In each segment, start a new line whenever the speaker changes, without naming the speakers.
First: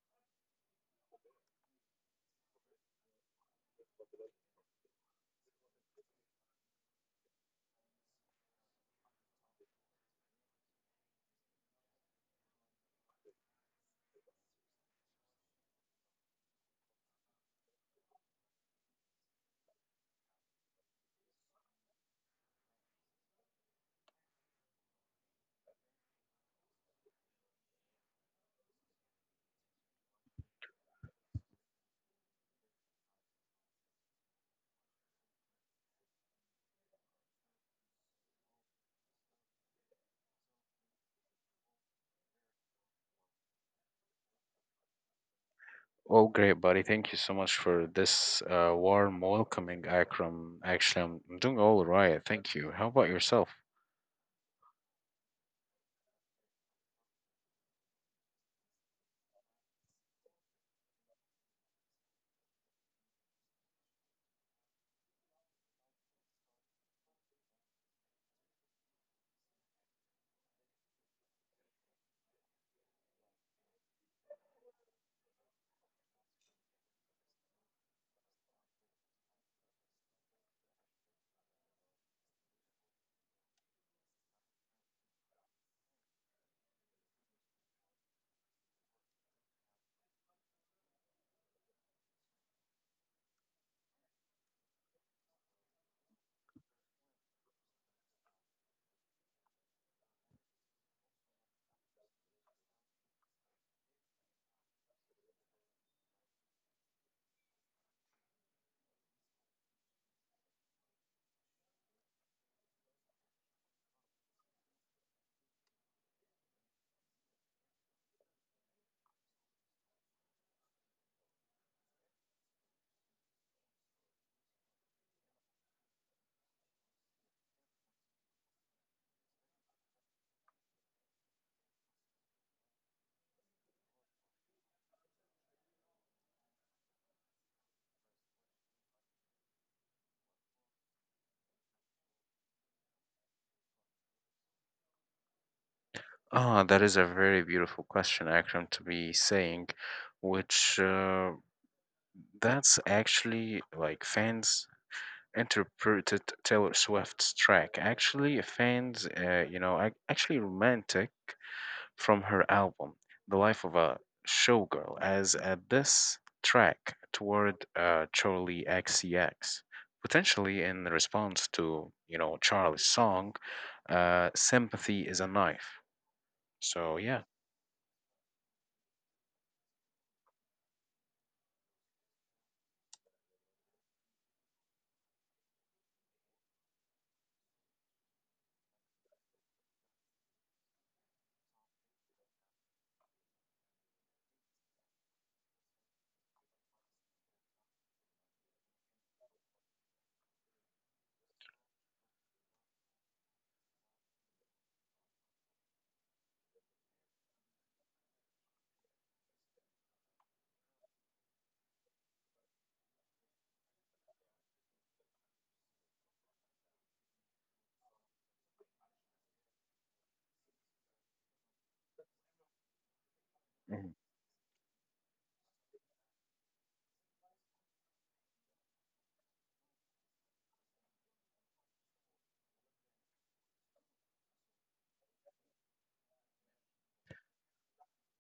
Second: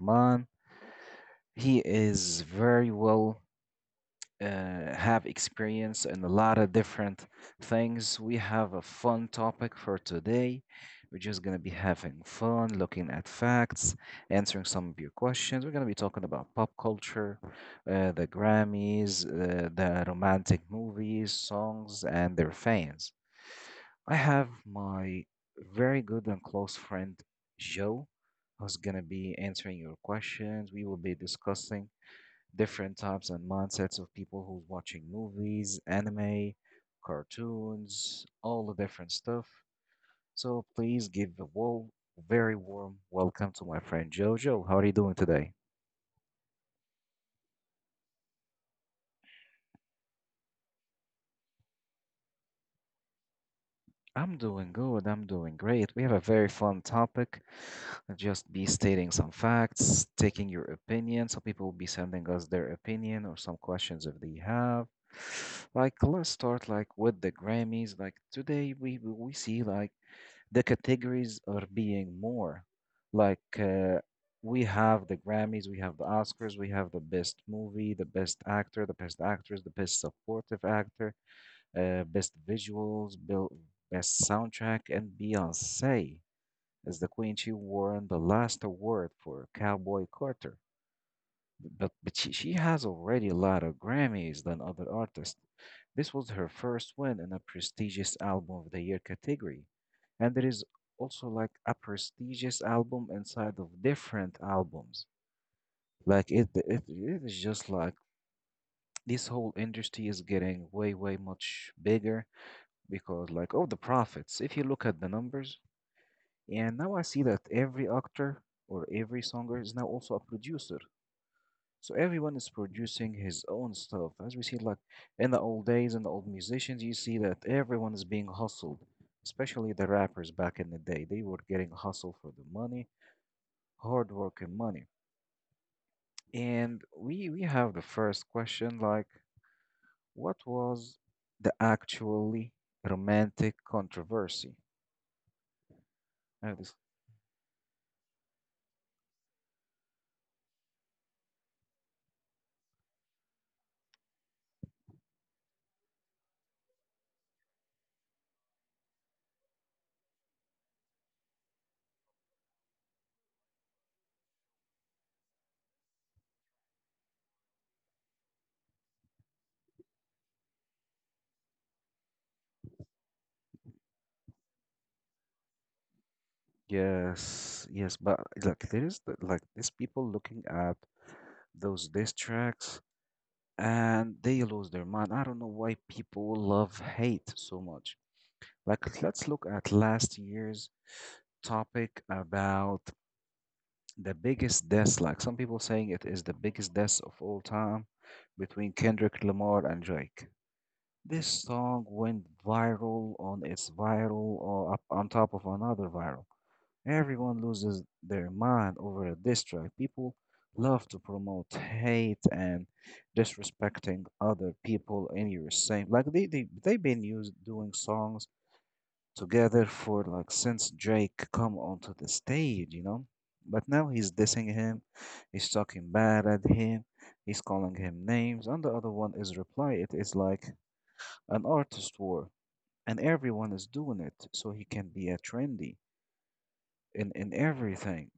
mine. He is very well have experience in a lot of different things. We have a fun topic for today. We're just going to be having fun, looking at facts, answering some of your questions. We're going to be talking about pop culture, the Grammys, the romantic movies, songs, and their fans. I have my very good and close friend, Joe, who's going to be answering your questions. We will be discussing different types and mindsets of people who's watching movies, anime, cartoons, all the different stuff. So please very warm welcome to my friend Jojo. How are you doing today?
Oh, great, buddy. Thank you so much for this warm welcoming, Akram. Actually, I'm doing all right. Thank you. How about yourself?
I'm doing good. I'm doing great. We have a very fun topic. I'll just be stating some facts, taking your opinion. Some people will be sending us their opinion or some questions if they have. Like, let's start like with the Grammys. Like today, we see like the categories are being more like we have the Grammys, we have the Oscars, we have the best movie, the best actor, the best actress, the best supportive actor, best visuals, best soundtrack, and Beyonce as the queen. She won the last award for Cowboy Carter. But she has already a lot of Grammys than other artists. This was her first win in a prestigious Album of the Year category. And there is also like a prestigious album inside of different albums. Like it is just like this whole industry is getting way, way much bigger because, like, oh, the profits. If you look at the numbers, and now I see that every actor or every songer is now also a producer. So everyone is producing his own stuff. As we see, like in the old days and the old musicians, you see that everyone is being hustled, especially the rappers back in the day. They were getting hustled for the money, hard work and money. And we have the first question, like, what was the actually romantic controversy? I have
Ah,
this.
that is a very beautiful question, Akram, to be saying, which that's actually like fans interpreted Taylor Swift's track. Actually, fans, actually romantic. From her album "The Life of a Showgirl" as a diss track toward Charlie XCX, potentially in response to Charlie's song "Sympathy Is a Knife." So yeah.
Yes, yes, but like there is like these people looking at those diss tracks and they lose their mind. I don't know why people love hate so much. Like, let's look at last year's topic about the biggest death, like some people saying it is the biggest death of all time between Kendrick Lamar and Drake. This song went viral on its viral or up on top of another viral. Everyone loses their mind over a diss track. People love to promote hate and disrespecting other people in your same like they've been used doing songs together for like since Drake come onto the stage, you know. But now
Mhm.
he's dissing him, he's talking bad at him, he's calling him names, and the other one is reply. It is like an artist war, and everyone is doing it, so he can be a trendy in everything.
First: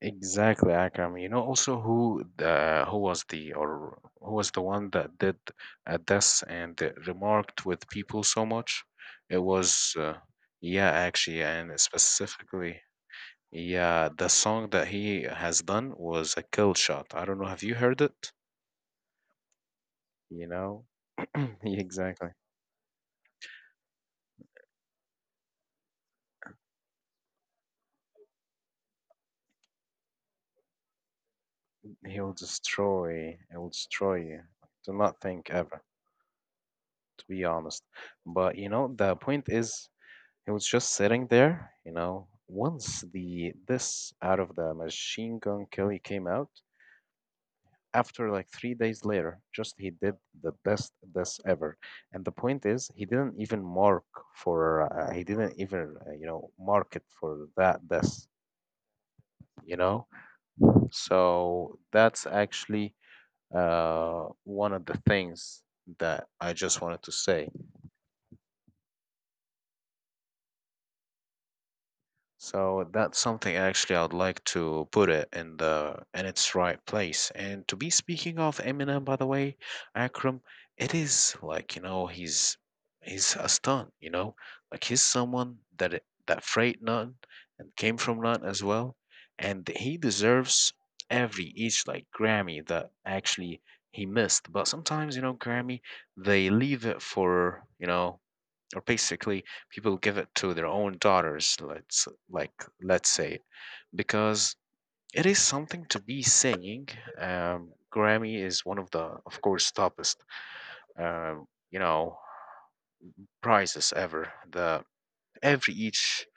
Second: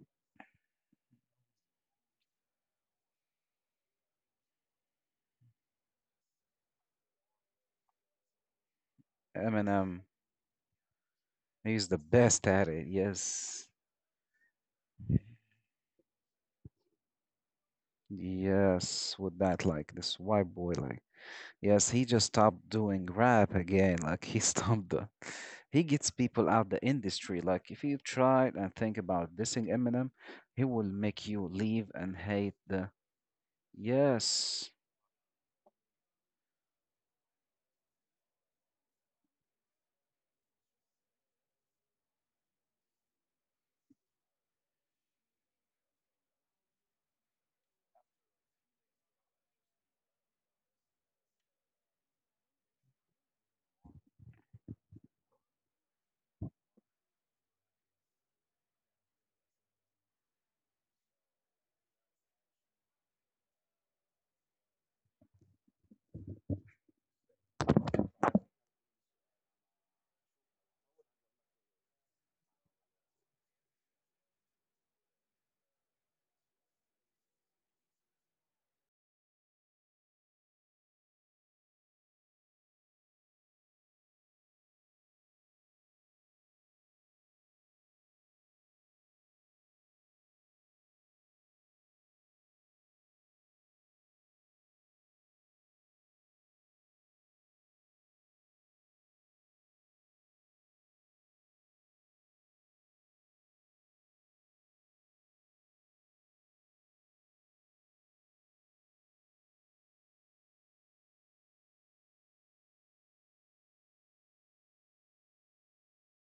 Exactly, Akram. You know also who the who was the one that did this and remarked with people so much? It was
Eminem,
yeah, actually, and
he's the best at
specifically.
it. Yes.
Yeah, the song that he has done was a kill shot. I don't know, have you heard it?
Yes, with that, like this
You
white boy,
know?
like, yes, he just
Exactly.
stopped doing rap again. Like, he stopped the, he gets people out the industry. Like, if you try and think about dissing Eminem, he will make you leave and
He'll
hate the,
destroy, he'll destroy you.
yes,
Do not think ever, to be honest. But you know, the point is, he was just sitting there, you know. Once the this out of the Machine Gun Kelly came out, after like 3 days later, just he did the best this ever. And the point is, he didn't even mark for, he didn't even, mark it for that this, you know? So that's actually one of the things that I just wanted to say. So that's something actually I'd like to put it in the in its right place. And to be speaking of Eminem, by the way, Akram, it is like you know he's a stunt, you know, like he's someone that that freight none and came from none as well, and he deserves every each like Grammy that actually he missed. But sometimes you know Grammy they leave it for you know or basically people give it to their own daughters let's like let's say because it is something to be saying, Grammy is one of the of course toppest, um, you know prizes ever. The every each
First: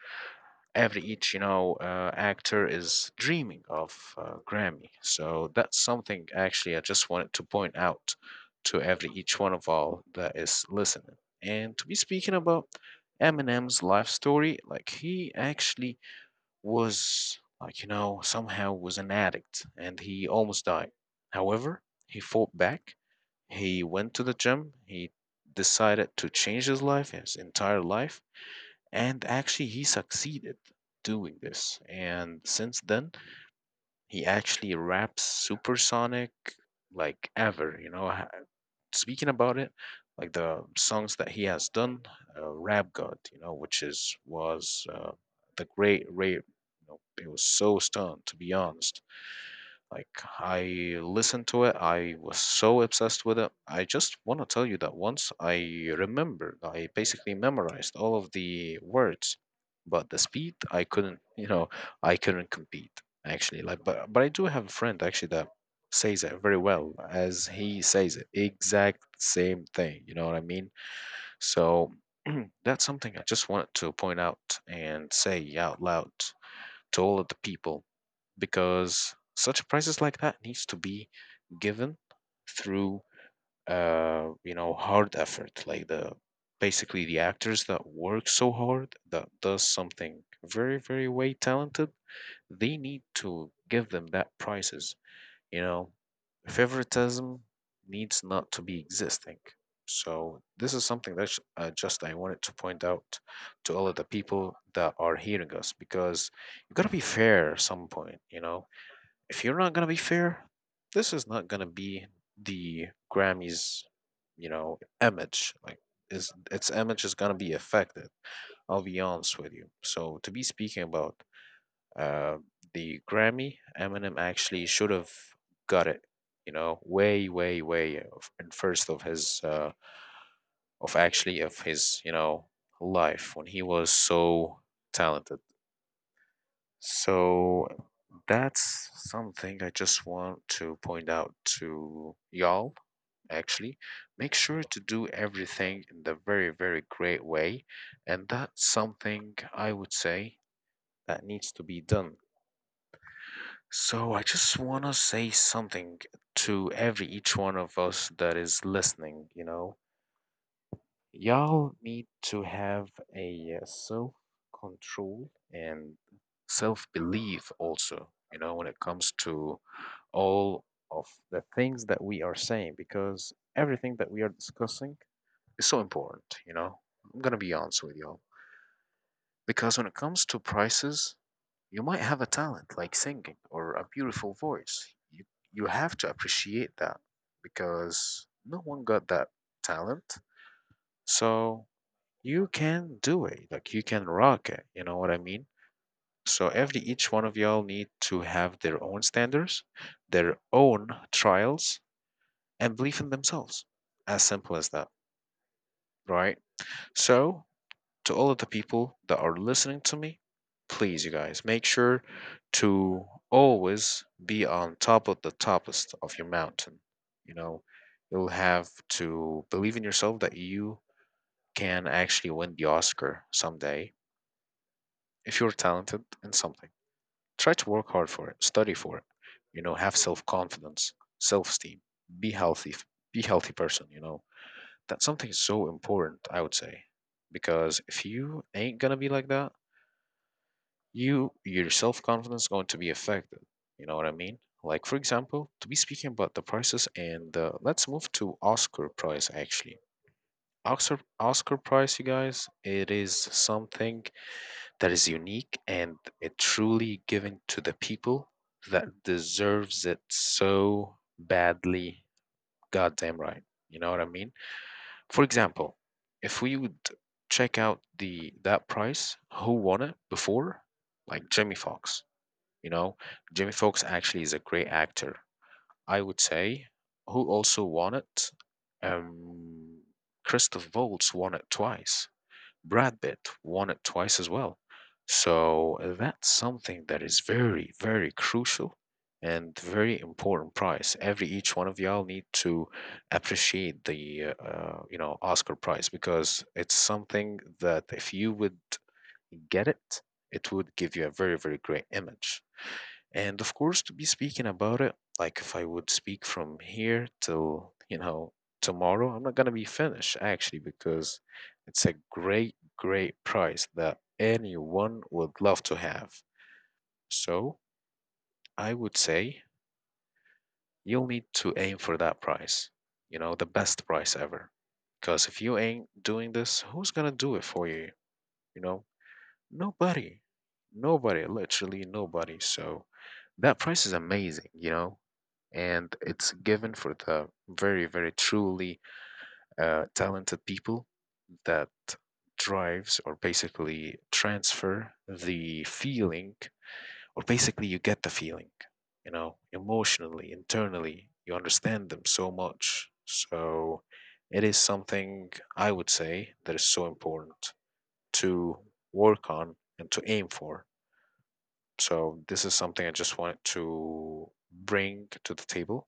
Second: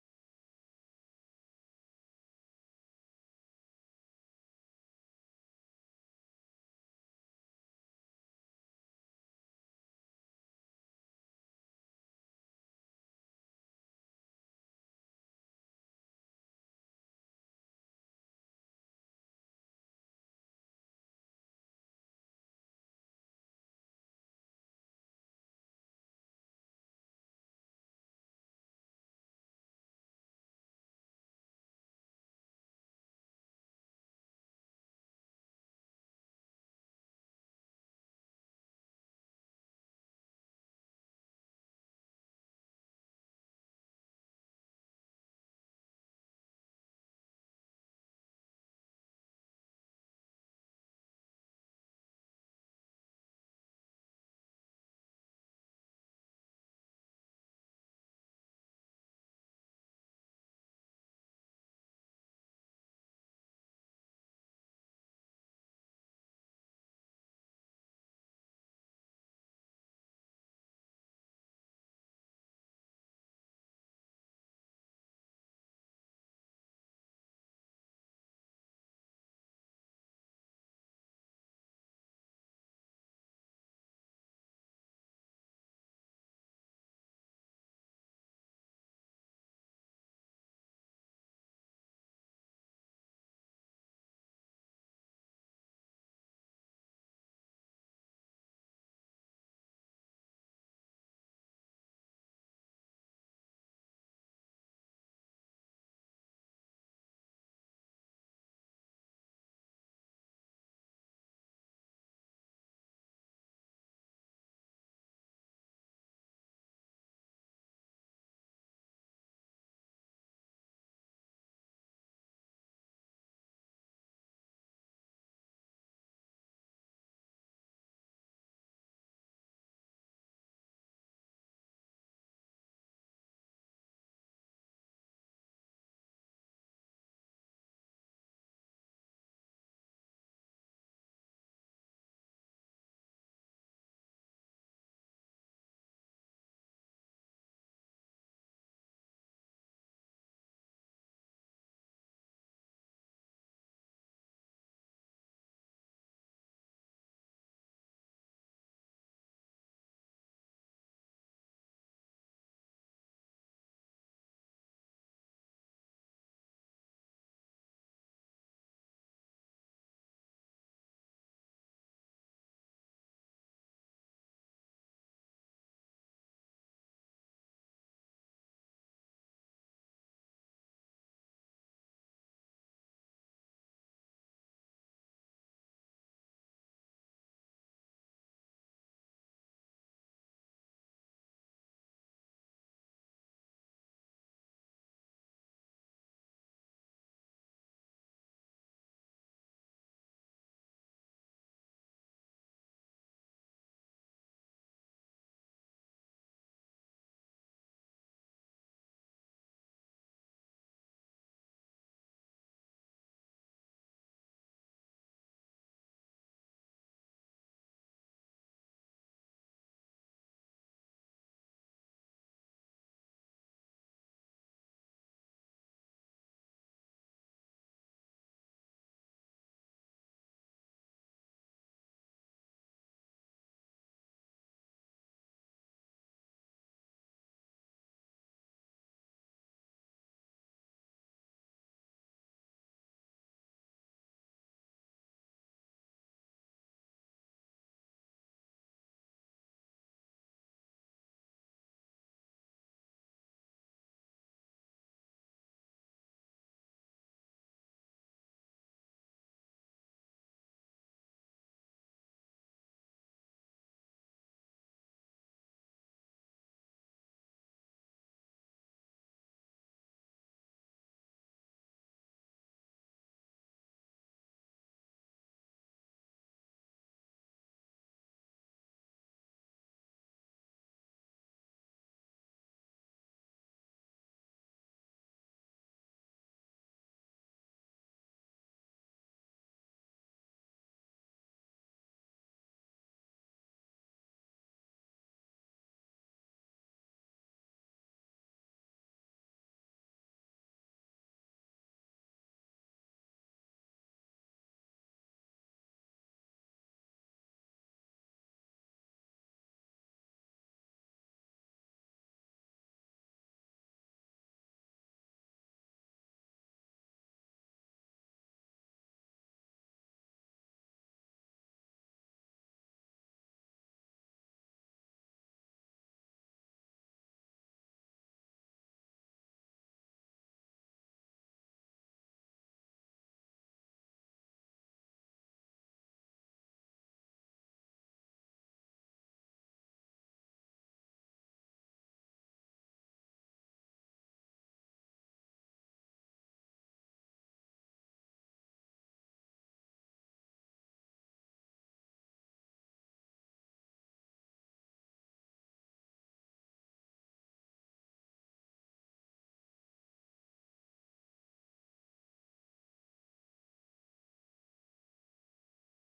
every each you know actor is dreaming of Grammy. So that's something actually I just wanted to point out to every each one of all that is listening. And to be speaking about Eminem's life story, like he actually was like you know somehow was an addict and he almost died. However, he fought back, he went to the gym, he decided to change his life, his entire life, and actually, he succeeded doing this. And since then, he actually raps supersonic like ever. You know, speaking about it, like the songs that he has done, Rap God, you know, which is was the great Ray. You know, it was so stunned, to be honest. Like I listened to it, I was so obsessed with it. I just want to tell you that once I remembered, I basically memorized all of the words, but the speed I couldn't, you know, I couldn't compete actually. Like, but I do have a friend actually that says it very well as he says it, exact same thing. You know what I mean? So that's something I just wanted to point out and say out loud to all of the people because such prizes like that needs to be given through hard effort, like the basically the actors that work so hard that does something very, very way talented, they need to give them that prizes. You know, favoritism needs not to be existing. So this is something that just I wanted to point out to all of the people that are hearing us. Because you gotta be fair at some point, you know. If you're not gonna be fair, this is not gonna be the Grammys, you know, image. Like, is its image is gonna be affected. I'll be honest with you. So to be speaking about uh, the Grammy, Eminem actually should have got it. You know, way, way, way in first of his of actually of his you know life when he was so talented. So that's something I just want to point out to y'all. Actually, make sure to do everything in the very, very great way. And that's something I would say that needs to be done. So I just want to say something to every each one of us that is listening, you know. Y'all need to have a self control and self belief also, you know, when it comes to all of the things that we are saying because everything that we are discussing is so important, you know. I'm gonna be honest with y'all. Because when it comes to prices, you might have a talent like singing or a beautiful voice. You have to appreciate that because no one got that talent. So you can do it. Like you can rock it, you know what I mean? So every each one of y'all need to have their own standards, their own trials, and belief in themselves. As simple as that, right? So, to all of the people that are listening to me, please, you guys, make sure to always be on top of the toppest of your mountain. You know, you'll have to believe in yourself that you can actually win the Oscar someday if you're talented in something. Try to work hard for it, study for it, you know, have self confidence, self esteem, be healthy, be healthy person, you know. That's something so important, I would say, because if you ain't gonna be like that, your self confidence is going to be affected. You know what I mean? Like for example, to be speaking about the prices, and let's move to Oscar Prize actually. Oscar Prize, you guys, it is something that is unique and it truly given to the people that deserves it so badly. Goddamn right. You know what I mean? For example, if we would check out the that price, who won it before? Like Jimmy Fox. You know, Jimmy Fox actually is a great actor. I would say, who also won it? Um, Christoph Waltz won it twice. Brad Pitt won it twice as well. So that's something that is very, very crucial and very important prize. Every each one of y'all need to appreciate the you know Oscar prize because it's something that if you would get it, it would give you a very, very great image. And of course, to be speaking about it, like if I would speak from here till, you know, tomorrow, I'm not going to be finished actually because it's a great, great prize that anyone would love to have. So I would say you'll need to aim for that prize, you know, the best prize ever. Because if you ain't doing this, who's going to do it for you? You know, nobody. Nobody, literally nobody. So that price is amazing, you know? And it's given for the very, very truly talented people that drives or basically transfer the feeling, or basically you get the feeling, you know, emotionally, internally, you understand them so much. So it is something I would say that is so important to work on and to aim for. So this is something I just wanted to bring to the table.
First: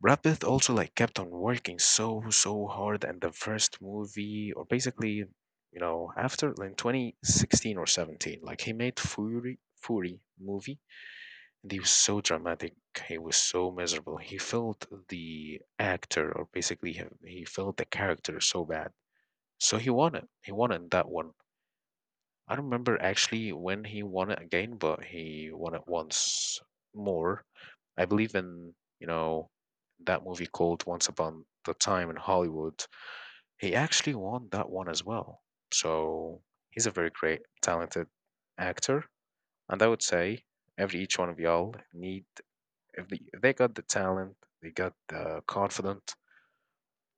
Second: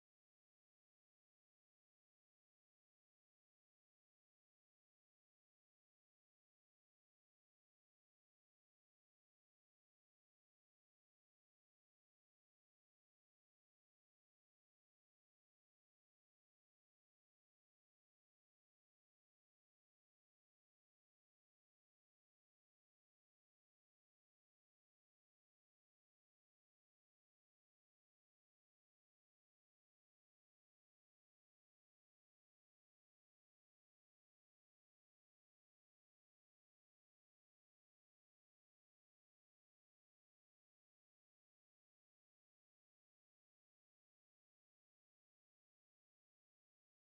Brad Pitt also like kept on working so so hard, and the first movie or basically you know after in 2016 or 17, like he made Fury movie, and he was so dramatic, he was so miserable, he felt the actor or basically he felt the character so bad, so he won it, he won in that one. I don't remember actually when he won it again, but he won it once more. I believe in, you know, that movie called Once Upon the Time in Hollywood. He actually won that one as well. So he's a very great, talented actor. And I would say every each one of y'all need, if they got the talent, they got the confident,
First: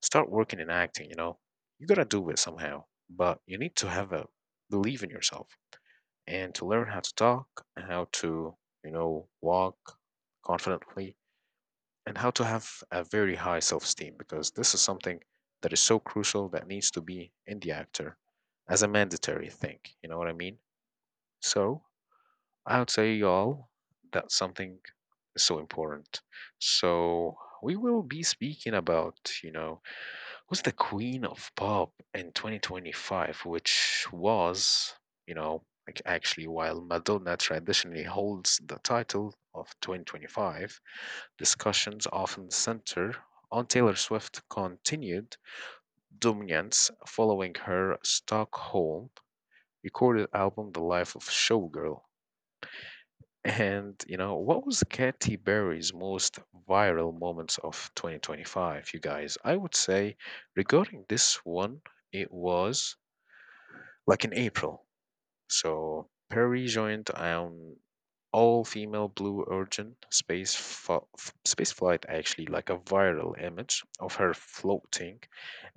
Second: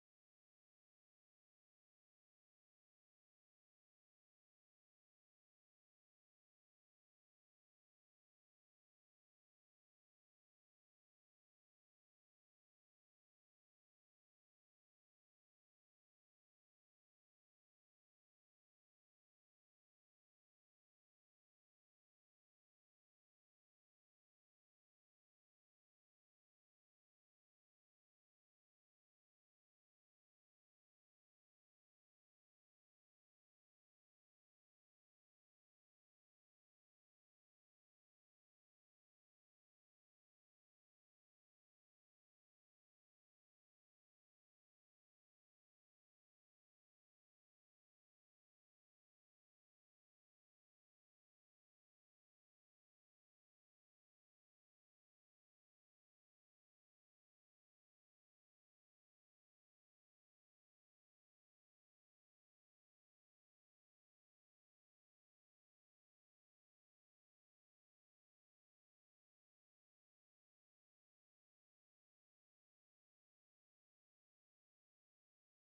start working in acting, you know. You gotta do it somehow. But you need to have a believe in yourself and to learn how to talk, and how to, you know, walk confidently and how to have a very high self esteem because this is something that is so crucial that needs to be in the actor as a mandatory thing. You know what I mean? So I would say, y'all, that something is so important. So we will be speaking about, you know, who's the queen of pop in 2025, which was, you know, like actually while Madonna traditionally holds the title of 2025, discussions often center on Taylor Swift's continued dominance following her Stockholm recorded album The Life of Showgirl. And you know, what was Katy Perry's most viral moments of 2025, you guys? I would say regarding this one, it was like in April. So Perry joined an all-female Blue Origin space flight, actually, like a viral image of her floating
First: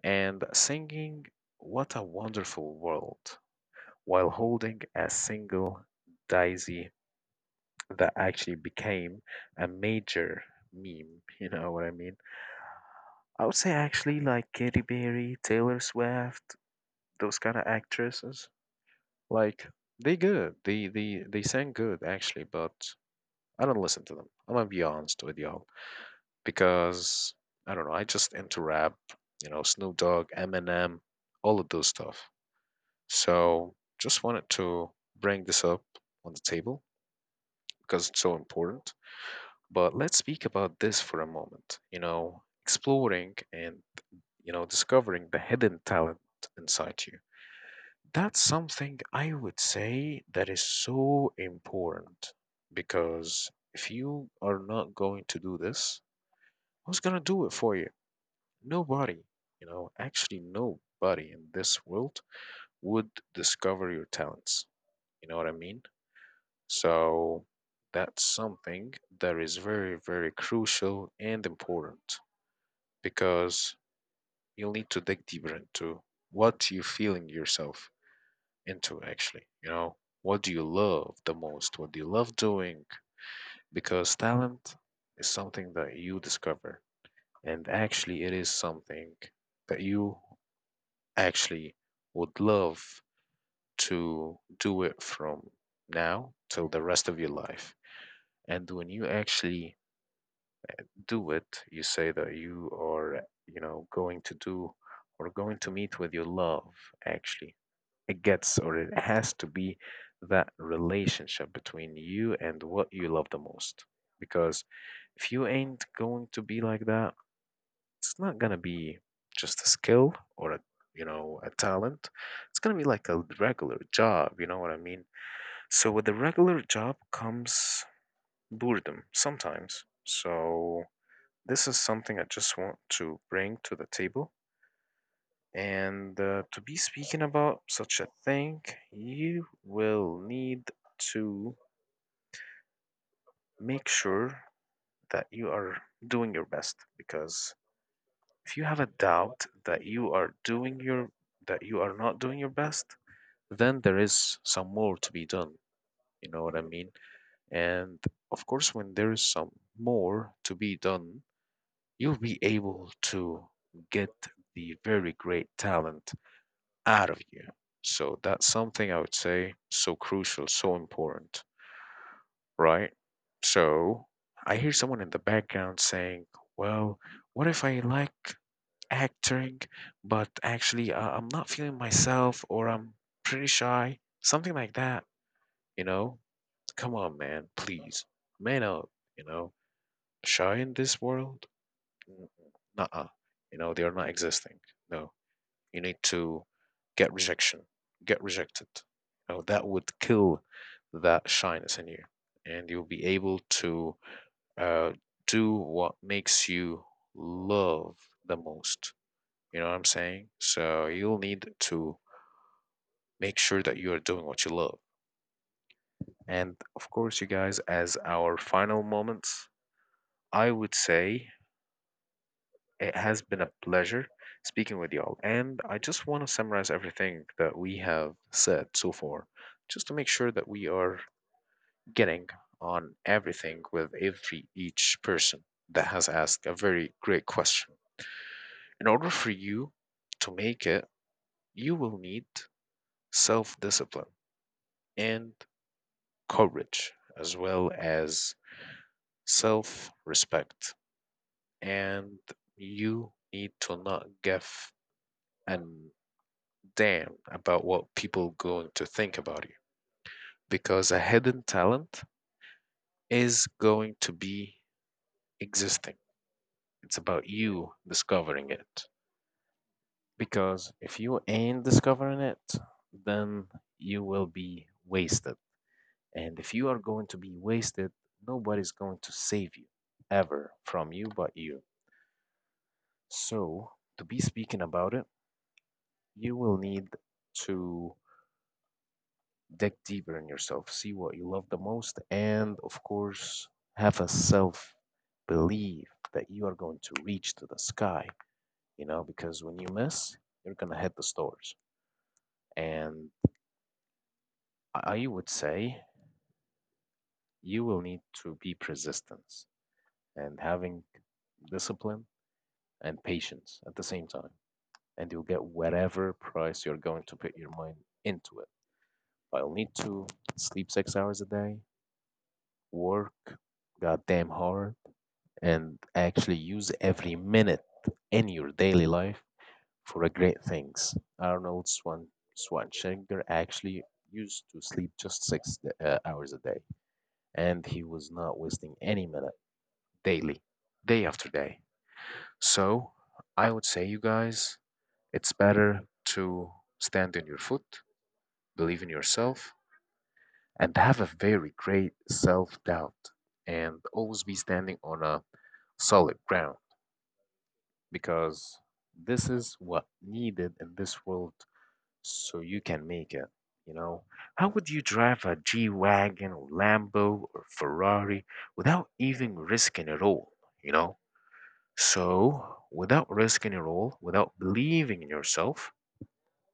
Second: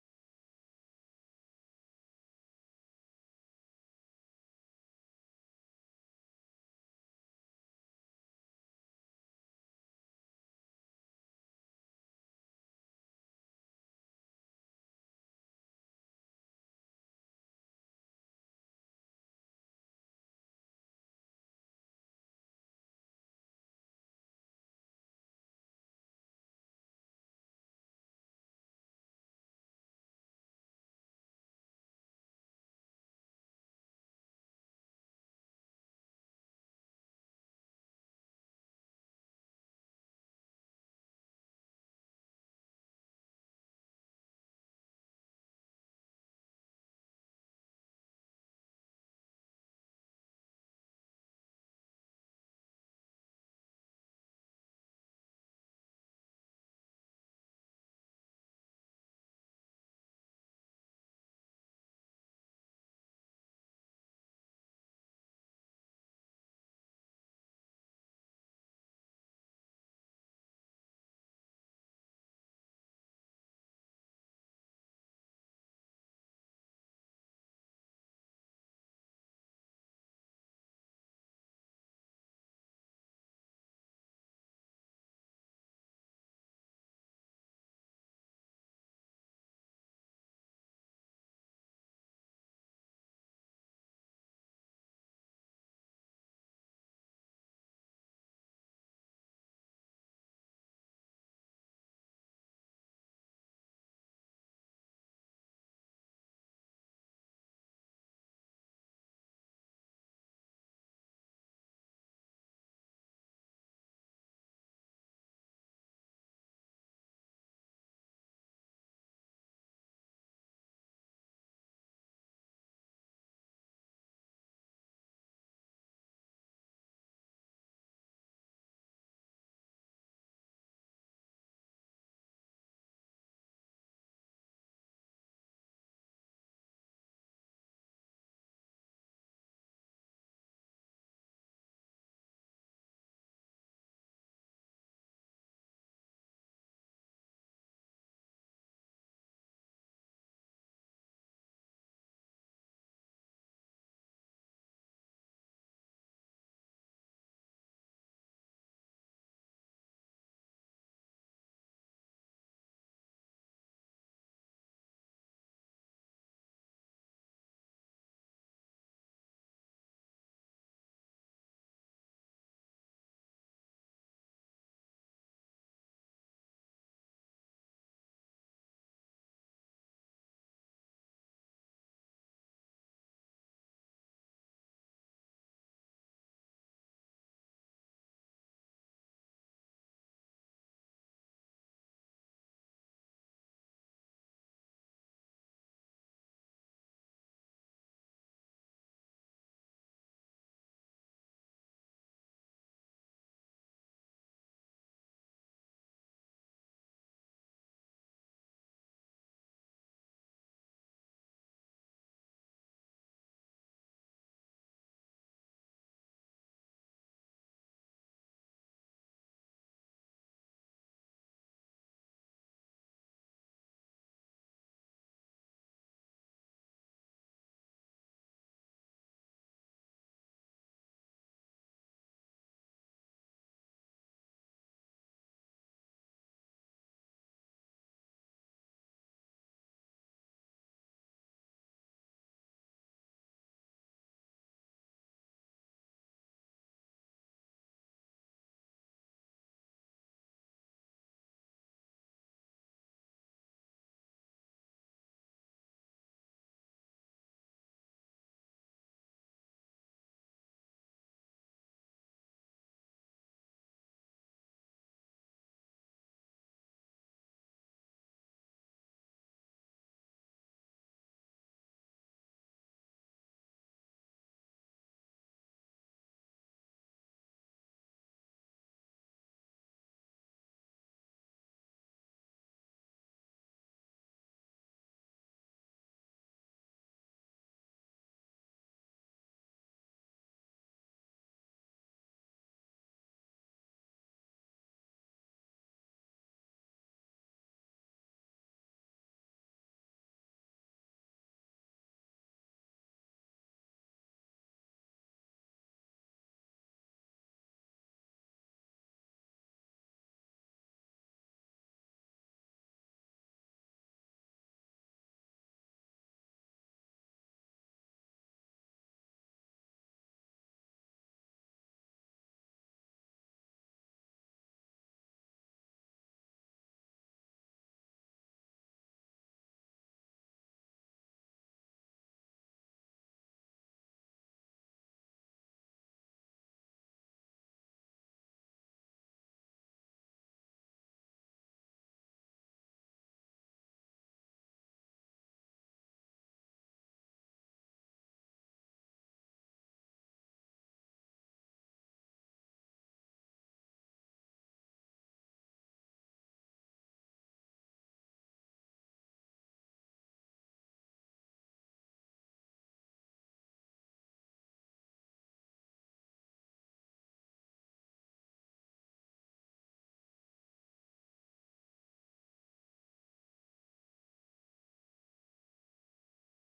and singing "What a Wonderful World" while holding a single daisy that actually became a major meme. You know what I mean? I would say actually like Katy Perry, Taylor Swift, those kind of actresses. Like they good. They sang good actually, but I don't listen to them. I'm gonna be honest with y'all because I don't know. I just into rap, you know, Snoop Dogg, Eminem, all of those stuff. So just wanted to bring this up on the table because it's so important. But let's speak about this for a moment. You know, exploring and you know discovering the hidden talent inside you. That's something I would say that is so important because if you are not going to do this, who's going to do it for you? Nobody. You know, actually, nobody in this world would discover your talents. You know what I mean? So that's something that is very, very crucial and important because you'll need to dig deeper into what you feel in yourself, into actually you know what do you love the most, what do you love doing, because talent is something that you discover, and actually it is something that you actually would love to do it from now till the rest of your life. And when you actually do it, you say that you are, you know, going to do or going to meet with your love. Actually, it gets or it has to be that relationship between you and what you love the most. Because if you ain't going to be like that, it's not gonna be just a skill or a, you know, a talent. It's gonna be like a regular job. You know what I mean? So with the regular job comes boredom sometimes. So this is something I just want to bring to the table. And to be speaking about such a thing, you will need to make sure that you are doing your best, because if you have a doubt that you are doing your that you are not doing your best, then there is some more to be done. You know what I mean? And of course, when there is some more to be done, you'll be able to get the very great talent out of you. So that's something I would say so crucial, so important, right? So I hear someone in the background saying, well, what if I like acting, but actually I'm not feeling myself or I'm pretty shy? Something like that, you know? Come on, man, please. Man up, you know? Shy in this world? Nuh. You know, they are not existing. No. You need to get rejection, get rejected, you know, that would kill that shyness in you and you'll be able to uh, do what makes you love the most. You know what I'm saying? So you'll need to make sure that you are doing what you love. And of course, you guys, as our final moments, I would say it has been a pleasure speaking with y'all, and I just want to summarize everything that we have said so far, just to make sure that we are getting on everything with every each person that has asked a very great question. In order for you to make it, you will need self discipline and courage, as well as self respect, and you need to not give an damn about what people are going to think about you, because a hidden talent is going to be existing. It's about you discovering it. Because if you ain't discovering it, then you will be wasted. And if you are going to be wasted, nobody's going to save you ever from you but you. So, to be speaking about it, you will need to dig deeper in yourself, see what you love the most, and of course, have a self belief that you are going to reach to the sky, you know, because when you miss, you're going to hit the stars. And I would say you will need to be persistent and having discipline and patience at the same time. And you'll get whatever price you're going to put your mind into it. I'll need to sleep 6 hours a day, work goddamn hard, and actually use every minute in your daily life for a great things. Schwarzenegger actually used to sleep just hours a day, and he was not wasting any minute daily, day after day. So I would say, you guys, it's better to stand on your foot, believe in yourself, and have a very great self doubt, and always be standing on a solid ground, because this is what needed in this world so you can make it. You know, how would you drive a G-Wagon or Lambo or Ferrari without even risking it all? You know, so without risking it all, without believing in yourself,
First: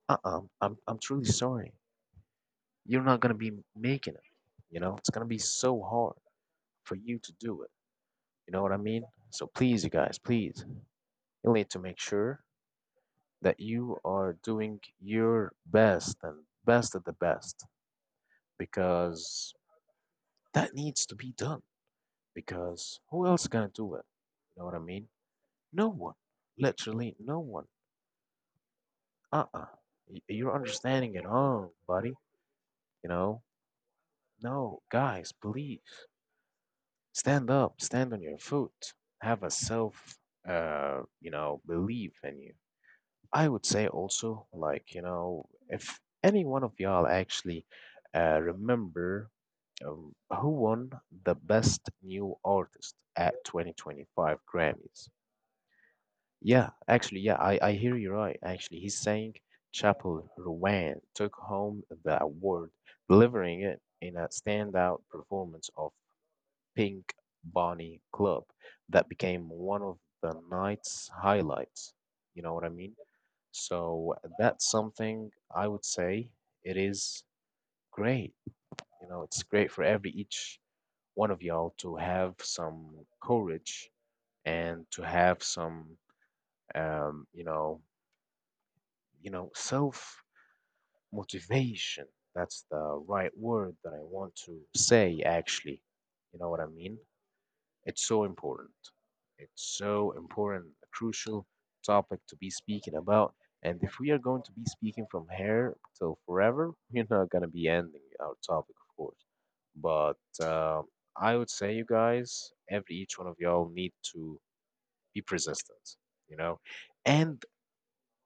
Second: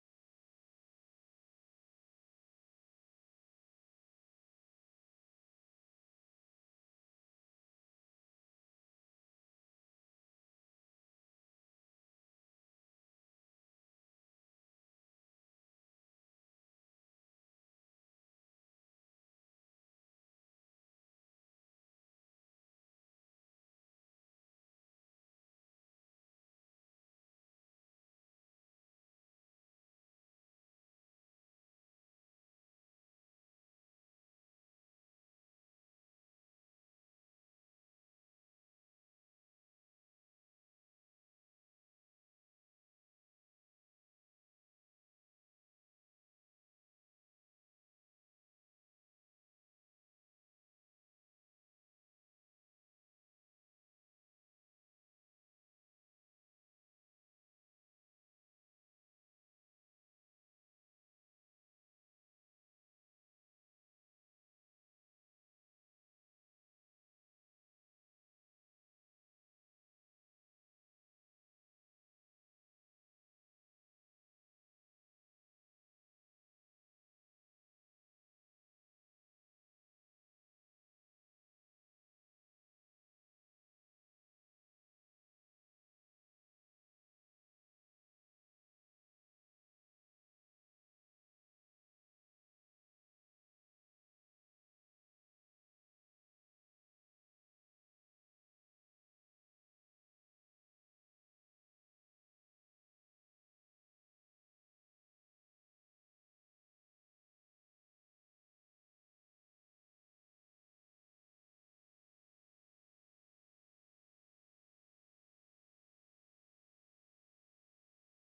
uh-uh, I'm truly sorry, you're not gonna be making it. You know, it's gonna be so hard for you to do it. You know what I mean? So please, you guys, please, you need to make sure that you are doing your best and best at the best, because that needs to be done, because who else gonna do it? You know what I mean? No one. Literally no one. Uh-uh. You're understanding it wrong, buddy. You know? No, guys, please, stand up, stand on your foot, have a self you know, belief in you. I would say also, like, you know, if any one of y'all actually remember um, who won the Best New Artist at 2025 Grammys. Yeah, actually, yeah, I hear you right. Actually, he sang Chapel Rowan, took home the award, delivering it in a standout performance of Pink Bonnie Club that became one of the night's highlights. You know what I mean? So that's something I would say it is great. You know, it's great for every each one of y'all to have some courage and to have some you know, you know self motivation. That's the right word that I want to say actually. You know what I mean? It's so important. It's so important, a crucial topic to be speaking about. And if we are going to be speaking from here till forever, we're not going to be ending our topic, of course. But I would say, you guys, every each one of y'all need to be persistent, you know, and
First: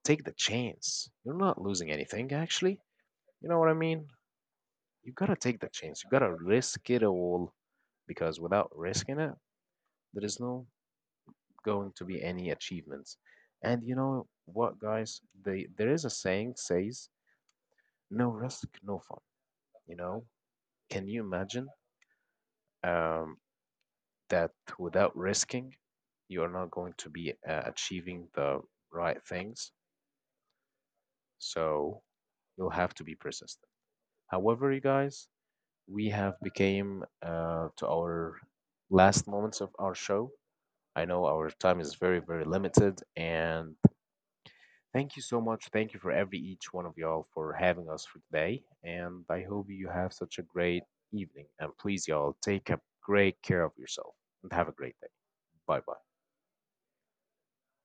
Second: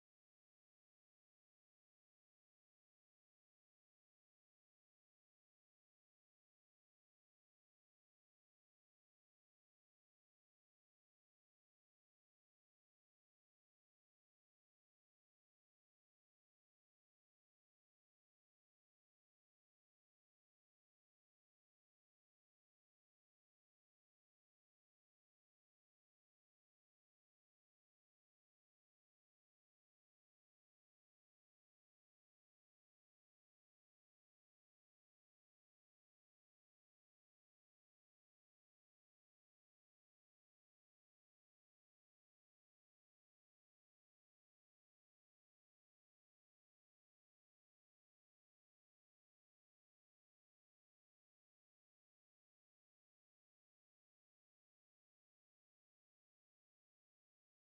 take the chance. You're not losing anything, actually. You know what I mean? You gotta take the chance. You gotta risk it all, because without risking it, there is no going to be any achievements. And you know what, guys? There is a saying says, "No risk, no fun." You know? Can you imagine um, that without risking, you are not going to be achieving the right things? So you'll have to be persistent. However, you guys, we have became to our last moments of our show. I know our time is very, very limited, and thank you so much. Thank you for every each one of y'all for having us for today. And I hope you have such a great evening. And please, y'all, take a great care of yourself and have a great day. Bye bye.